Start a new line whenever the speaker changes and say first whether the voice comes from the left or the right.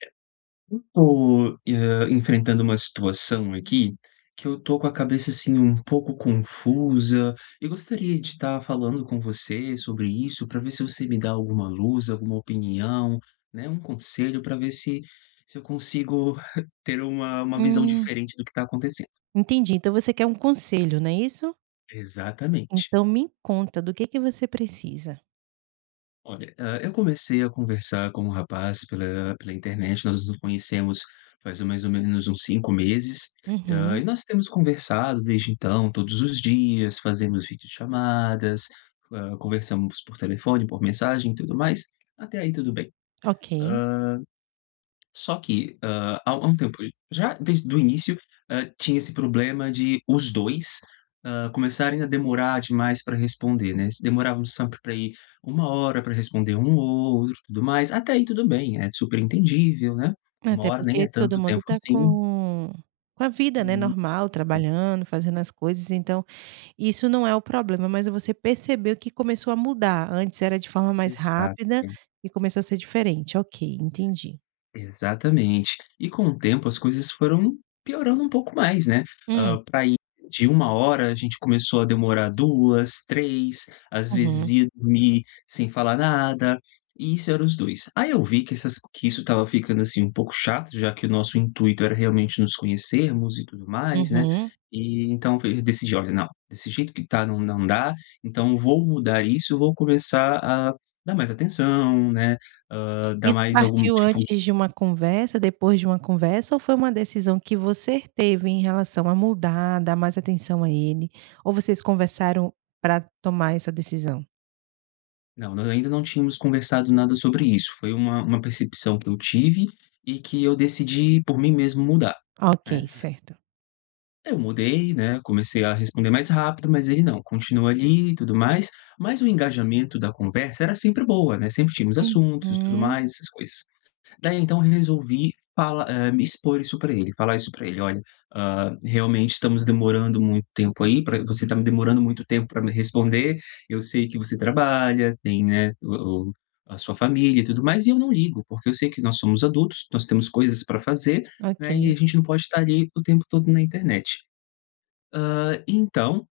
left: Eu tô, hã, enfrentando uma situação aqui, que eu estou com a cabeça, assim, um pouco confusa e gostaria de tá falando com você sobre isso, para ver se você me dá alguma luz, alguma opinião, né. Um conselho para ver se se eu consigo ter uma uma visão
right: Hum.
left: diferente do que está acontecendo.
right: Entendi. Então você quer um conselho, não é isso?
left: Exatamente.
right: Então me conta, do que que você precisa?
left: Olha, ah, eu comecei a conversar com um rapaz pela pela internet. Nós nos conhecemos faz mais ou menos uns 5 meses. Ah,
right: Uhum.
left: e nós temos conversado desde então, todos os dias fazemos vídeochamadas. Ah, conversamos por telefone, por mensagem e tudo mais. Até aí tudo bem.
right: OK.
left: Ah. Só que, ah, há há um tempo, já desde o início. Hã, tinha esse problema de os 2. Ah, começarem a demorar demais para responder, né. Se demorávamos sempre para aí 1h para responder um o outro, tudo mais. Até aí tudo bem, é super entendível, né. uma
right: Até
left: hora nem
right: porque
left: é
right: todo
left: tanto
right: mundo
left: tempo
right: tá
left: assim.
right: com com a vida, né,
left: Isso.
right: normal, trabalhando, fazendo as coisas. Então isso não é o problema, mas você percebeu que começou a mudar antes era de forma mais rápida,
left: Exato.
right: e começou a ser diferente. Ok, entendi.
left: Exatamente, e com o tempo, as coisas foram piorando um pouco mais, né. Ah,
right: Hum.
left: para ir de 1h, a gente começou a demorar 2, 3, às vezes
right: Uhum.
left: ia dormir sem falar nada. E isso era os 2. Aí eu vi que essa s que isso estava ficando, assim, um pouco chato, já que o nosso intuito era realmente nos conhecermos e tudo mais, né.
right: Uhum.
left: E então f decidi olha, não desse jeito que tá, não não dá. Então vou mudar isso. Vou começar a dar mais atenção, né. Ah, dar
right: Isso
left: mais algum
right: partiu
left: tipo
right: antes de uma conversa, depois de uma conversa, ou foi uma decisão que você teve em relação a mudar, dar mais atenção a ele, ou vocês conversaram para tomar essa decisão?
left: Não, nós ainda não tínhamos conversado nada sobre isso, foi uma uma percepção que eu tive e que eu decidi por mim mesmo mudar, né.
right: Ok, certo.
left: Eu mudei, né, comecei a responder mais rápido, mas ele não continua ali e tudo mais, mas o engajamento da conversa era sempre boa, né, sempre tínhamos assuntos e tudo
right: Uhum.
left: mais, essas coisas, daí então resolvi fala eh, me expor isso pra ele, falar isso pra ele: "Olha, ah, realmente, estamos demorando muito tempo, aí pra você tá demorando muito tempo pra me responder, eu sei que você trabalha, tem, né, o o a sua família e tudo mais, e eu não ligo, porque eu sei que nós somos adultos, nós temos coisas pra fazer, né, e
right: OK.
left: a gente não pode tá ali o tempo todo na internet", hã, então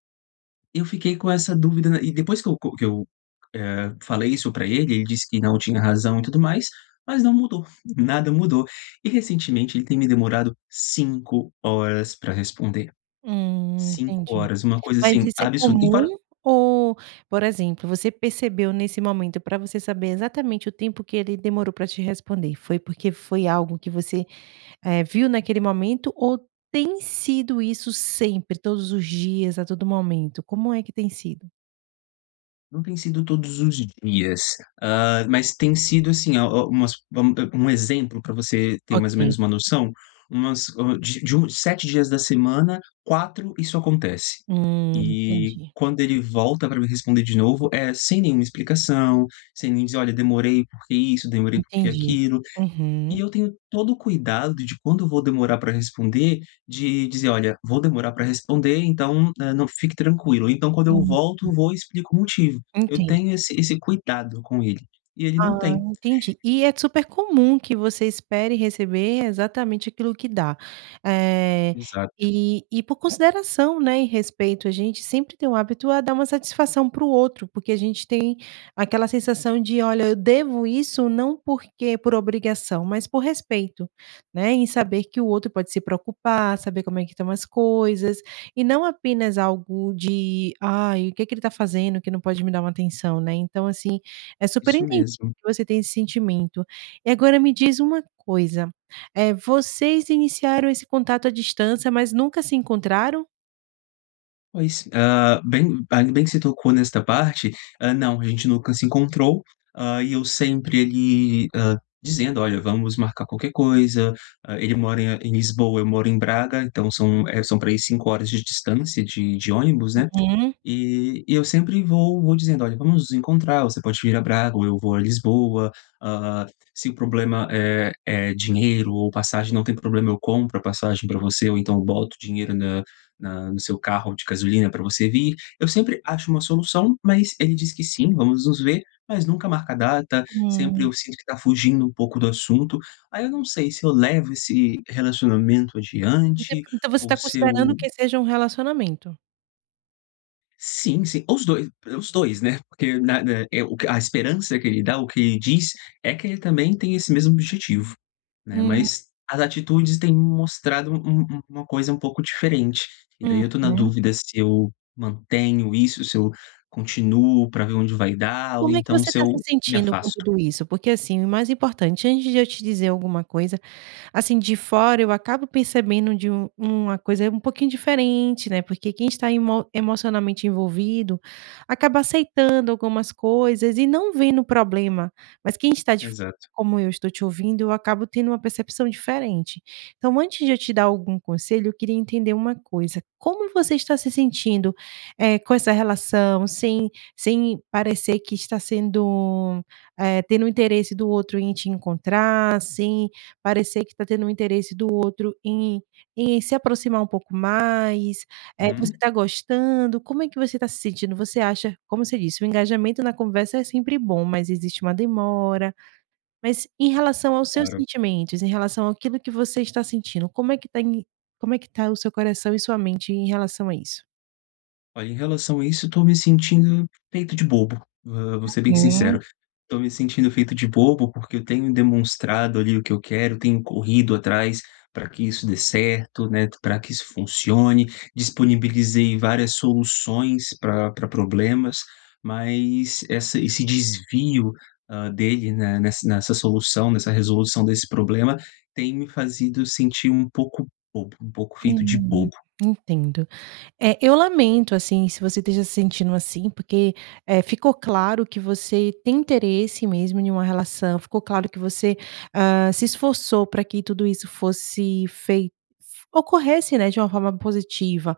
left: eu fiquei com essa dúvida n e depois que eu co que eu, eh, falei isso pra ele, ele disse que, não, tinha razão e tudo mais, mas não mudou, nada mudou, e recentemente ele tem me demorado 5h pra responder,
right: Hum,
left: cinco
right: entendi,
left: horas, uma coisa
right: mas
left: assim
right: isso é
left: absurda e fora
right: comum ou, por exemplo, você percebeu nesse momento pra você saber exatamente o tempo que ele demorou pra te responder, foi porque foi algo que você, eh, viu naquele momento ou tem sido isso sempre todos os dias, a todo momento, como é que tem sido?
left: Não tem sido todos os dias, ah, mas tem sido, assim, a o umas vam a um exemplo pra você ter mais ou
right: OK.
left: menos uma noção, umas, hã, de de uns 7 dias da semana, 4 isso acontece,
right: Hum,
left: eh
right: entendi.
left: quando ele volta pra me responder de novo é sem nenhuma explicação, sem nem dizer: "Olha, demorei porque isso, demorei porque
right: Entendi,
left: aquilo", e
right: uhum.
left: eu tenho todo o cuidado de quando vou demorar pra responder de dizer: "Olha, vou demorar pra responder, então, hã, não fique tranquilo.", então, quando eu
right: Uhum.
left: volto, vou e explico o motivo, eu
right: Entendo.
left: tenho esse esse cuidado com ele e ele não
right: Ah,
left: tem.
right: entendi, e é d super comum que você espere receber exatamente aquilo que dá, eh,
left: Exato.
right: e e por consideração, né, e respeito, a gente sempre tem o hábito a dar uma satisfação para o outro, porque a gente tem aquela sensação de: "Olha, eu devo isso não porque por obrigação, mas por respeito.", né, em saber que o outro pode se preocupar, saber como é que estão as coisas e não apenas algo de: "Ai, o que que ele tá fazendo, que não pode me dar uma atenção?", né. Então assim, é super
left: Isso
right: entendível
left: mesmo.
right: que você tenha esse sentimento e agora me diz uma coisa, eh, vocês iniciaram esse contato à distância, mas nunca se encontraram?
left: Pois. Ah, bem ainda bem que você tocou nesta parte. Ah, não, a gente nunca se encontrou. Ah, e eu sempre ele, ah, dizendo: "Olha, vamos marcar qualquer coisa, ah, ele mora em em Lisboa, eu moro em Braga, então são, eh, são para aí 5h de distância de de ônibus, né?
right: Uhum.
left: E e eu sempre vou vou dizendo olha, vamos encontrar, você pode vir a Braga ou eu vou a Lisboa, ah, se o problema é é dinheiro ou passagem, não tem problema, eu compro a passagem para você, ou então eu boto o dinheiro na na no seu carro de gasolina para você vir," eu sempre acho uma solução, mas ele diz que sim, vamos nos ver, mas nunca marca a data sempre
right: Hum.
left: eu sinto que tá fugindo um pouco do assunto. Aí eu não sei se eu levo esse relacionamento
right: Você
left: adiante
right: então você
left: ou
right: tá
left: se
right: considerando
left: eu
right: que seja um relacionamento?
left: Sim, sim, os 2 os 2, né? Porque na na eh, o que a esperança que ele dá, o que ele diz, é que ele também tem esse mesmo objetivo, né,
right: Hum.
left: mas as atitudes têm mostrado um um uma coisa um pouco diferente e daí eu estou na
right: Uhum.
left: dúvida se eu mantenho isso, se eu continuo para ver onde vai dar, ou
right: Como é que
left: então,
right: você
left: se
right: tá
left: eu
right: se
left: me
right: sentindo com
left: afasto.
right: tudo isso? Porque, assim, o mais importante antes de eu te dizer alguma coisa, assim, de fora, eu acabo percebendo de um uma coisa um pouquinho diferente, né. Porque quem está emo emocionalmente envolvido acaba aceitando algumas coisas e não vendo o problema. Mas quem está de fora,
left: Exato.
right: como eu estou te ouvindo, eu acabo tendo uma percepção diferente. Então, antes de eu te dar algum conselho, eu queria entender uma coisa, como você está se sentindo, eh, com essa relação, sem sem parecer que está sendo, eh, tendo o interesse do outro em te encontrar, sem parecer que tá tendo um interesse do outro em em se aproximar um pouco mais, eh, você
left: Hum.
right: está gostando. Como é que você está se sentindo? Você acha, como você disse, o engajamento na conversa é sempre bom, mas existe uma demora, mas em relação aos seus
left: Claro.
right: sentimentos, em relação aquilo que você está sentindo, como é que tá em como é que tá o seu coração e sua mente em relação a isso?
left: Olha, em relação a isso, eu tô me sentindo feito de bobo, hã, vou ser bem
right: Uhum.
left: sincero, tô me sentindo feito de bobo, porque eu tenho demonstrado ali o que eu quero, tenho corrido atrás, pra que isso dê certo, né, pra que isso funcione, disponibilizei várias soluções pra pra problemas, mas essa esse desvio, ah, dele, né, nessa nessa solução, nessa resolução desse problema tem me feito sentir um pouco bobo, um pouco feito de
right: Hum,
left: bobo.
right: entendo, eh, eu lamento, assim, se você esteja se sentindo assim, porque, eh, ficou claro que você tem interesse mesmo em uma relação, ficou claro que você, ah, se esforçou pra que tudo isso fosse fei ocorresse, né, de uma forma positiva,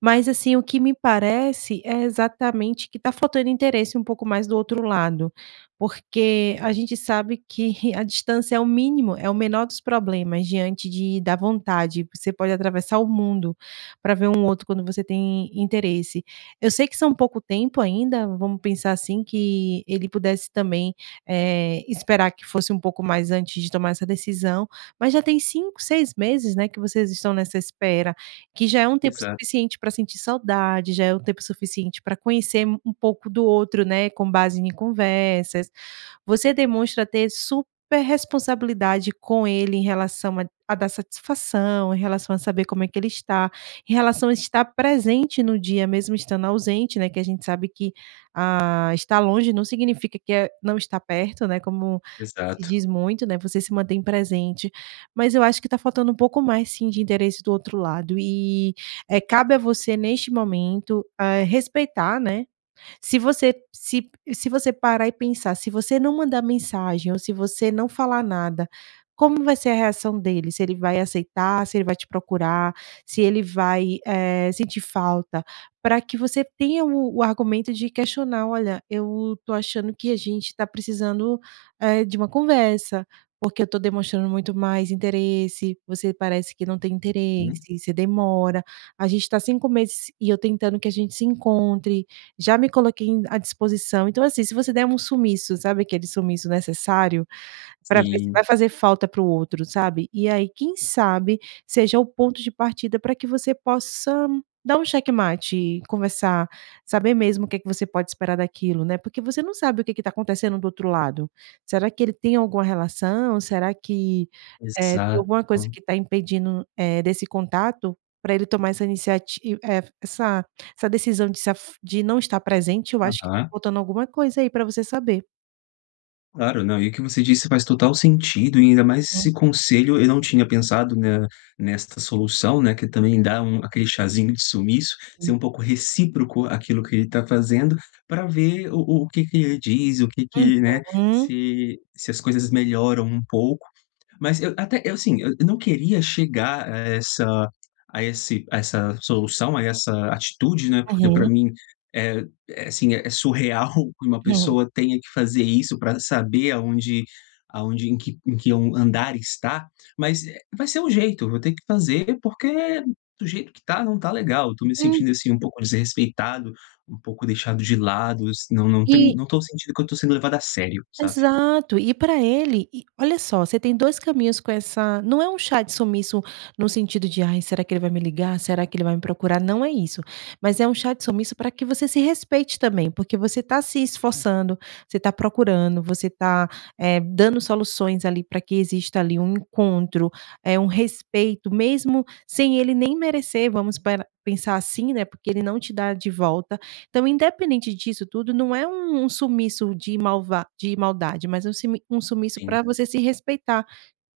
right: mas, assim, o que me parece, é exatamente que tá faltando interesse um pouco mais do outro lado, porque a gente sabe que a distância é o mínimo, é o menor dos problemas, diante de da vontade, você pode atravessar o mundo pra ver um outro, quando você tem interesse. Eu sei que são pouco tempo ainda, vamos pensar assim, que ele pudesse também, eh, esperar que fosse um pouco mais antes de tomar essa decisão, mas já tem 5, 6 meses, né, que vocês estão nessa espera, que já é um tempo
left: Exato.
right: suficiente pra sentir saudade, já é o tempo suficiente pra conhecer um pouco do outro, né, com base em conversas. Você demonstra ter super responsabilidade com ele em relação a a dar satisfação, em relação a saber como é que ele está, em relação a estar presente no dia, mesmo estando ausente, né. Que a gente sabe que, ah, estar longe não significa que, eh, não estar perto, né, como se
left: Exato.
right: diz muito, né, você se mantém presente. Mas eu acho que tá faltando um pouco mais, sim, de interesse do outro lado e, eh, cabe a você neste momento, eh, respeitar, né. Se você se se você parar e pensar, se você não mandar mensagem ou se você não falar nada, como vai ser a reação dele? Se ele vai aceitar, se ele vai te procurar, se ele vai, eh, sentir falta, pra que você tenha o o argumento de questionar: "Olha, eu tô achando que a gente tá precisando, eh, de uma conversa, porque eu tô demonstrando muito mais interesse, você parece que não tem
left: Uhum.
right: interesse, você demora, a gente tá 5 meses e eu tentando que a gente se encontre, já me coloquei em à disposição", então, assim, se você der um sumiço, sabe aquele sumiço necessário? Pra ver se vai
left: Sim.
right: fazer falta para o outro, sabe, e aí, quem sabe seja o ponto de partida pra que você possa dar um xeque-mate e conversar, saber mesmo o que que você pode esperar daquilo, né, porque você não sabe o que que tá acontecendo do outro lado. Será que ele tem alguma relação? Será que, eh, tem alguma coisa
left: Exato.
right: que tá impedindo, eh, desse contato, pra ele tomar essa iniciati eh, essa essa decisão de se af de não estar presente? Eu acho que tá
left: Aham.
right: faltando alguma coisa aí pra você saber.
left: Claro, não. E o que você disse faz total sentido e ainda mais
right: Hum.
left: esse conselho, eu não tinha pensado na nesta solução, né, que ele também dá um aquele chazinho de sumiço, ser
right: Hum.
left: um pouco recíproco àquilo que ele tá fazendo, pra ver o o o que que ele diz, o que que, né,
right: Uhum.
left: se se as coisas melhoram um pouco, mas eu até eu assim, eu eu não queria chegar a essa a esse a essa solução, a essa atitude, né, porque pra
right: Uhum.
left: mim, eh, é sim, é surreal que uma pessoa tenha que fazer isso pra saber aonde aonde em que em que on um andar está. Mas, eh, vai ser o jeito, eu vou ter que fazer, porque do jeito que tá, não tá legal, eu tô me
right: Hum.
left: sentindo, assim, um pouco desrespeitado, um pouco deixado de lado is não não tem
right: E
left: não tô sentindo que eu tô sendo levado a sério, sabe?
right: Exato, e pra ele e olha só, você tem 2 caminhos com essa não é um chá de sumiço no sentido de, "Ai será que ele vai me ligar? Será que ele vai me procurar?" Não é isso, mas é um chá de sumiço pra que você se respeite também, porque você tá se esforçando, você tá procurando, você tá, eh, dando soluções ali pra que exista ali, um encontro, eh, um respeito mesmo sem ele nem merecer. Vamos para pensar assim, né, porque ele não te dá de volta. Então independente disso tudo, não é um um sumiço de malva de maldade, mas é um simi um sumiço
left: Sim.
right: pra você se respeitar,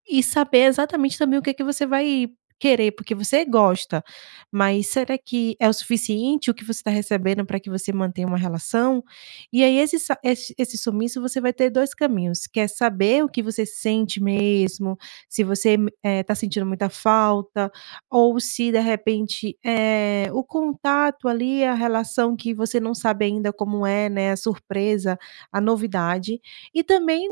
right: e saber exatamente também o que que você vai querer, porque você gosta, mas será que é o suficiente o que você tá recebendo pra que você mantenha uma relação? E aí, esse sa esse esse sumiço você vai ter 2 caminhos, que é saber o que você sente mesmo, se você m eh, tá sentindo muita falta ou se de repente, eh, o contato ali, a relação que você não sabe ainda como é, né, a surpresa, a novidade, e também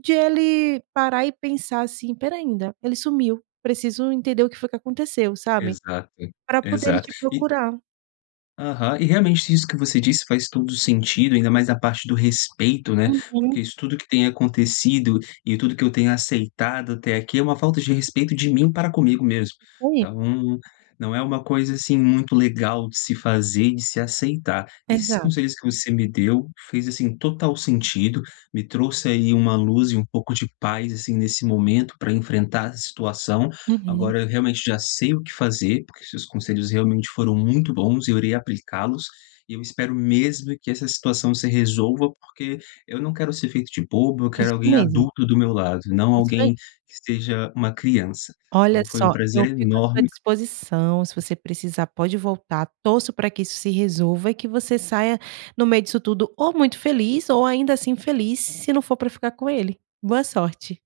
right: de ele parar e pensar, assim: "Espera ainda, ele sumiu, preciso entender o que foi que aconteceu", sabe,
left: Exato,
right: pra poder ele
left: exato
right: te
left: e
right: procurar.
left: Aham, e realmente isso que você disse faz todo o sentido, ainda mais a parte do respeito, né, porque
right: Uhum.
left: isso tudo que tem acontecido, e tudo o que eu tenha aceitado até aqui, é uma falta de respeito de mim para comigo mesmo,
right: Ui.
left: então não é uma coisa, assim, muito legal de se fazer de se aceitar. Esses
right: Exato.
left: conselhos que você me deu, fez, assim, total sentido, me trouxe aí uma luz e um pouco de paz, assim, nesse momento, pra enfrentar essa situação,
right: Uhum.
left: agora eu realmente já sei o que fazer, porque seus conselhos realmente foram muito bons, e eu irei aplicá-los, e eu espero mesmo que essa situação se resolva, porque eu não quero ser feito de bobo. Eu quero
right: Isso
left: alguém
right: mesmo.
left: adulto do meu lado, e não
right: Isso aí.
left: alguém que seja uma criança.
right: Olha
left: Então foi um
right: só,
left: prazer
right: eu fico à sua
left: enorme.
right: disposição, se você precisar pode voltar. Torço pra que isso se resolva, e que você saia no meio disso tudo ou muito feliz, ou ainda assim feliz, se não for pra ficar com ele, boa sorte.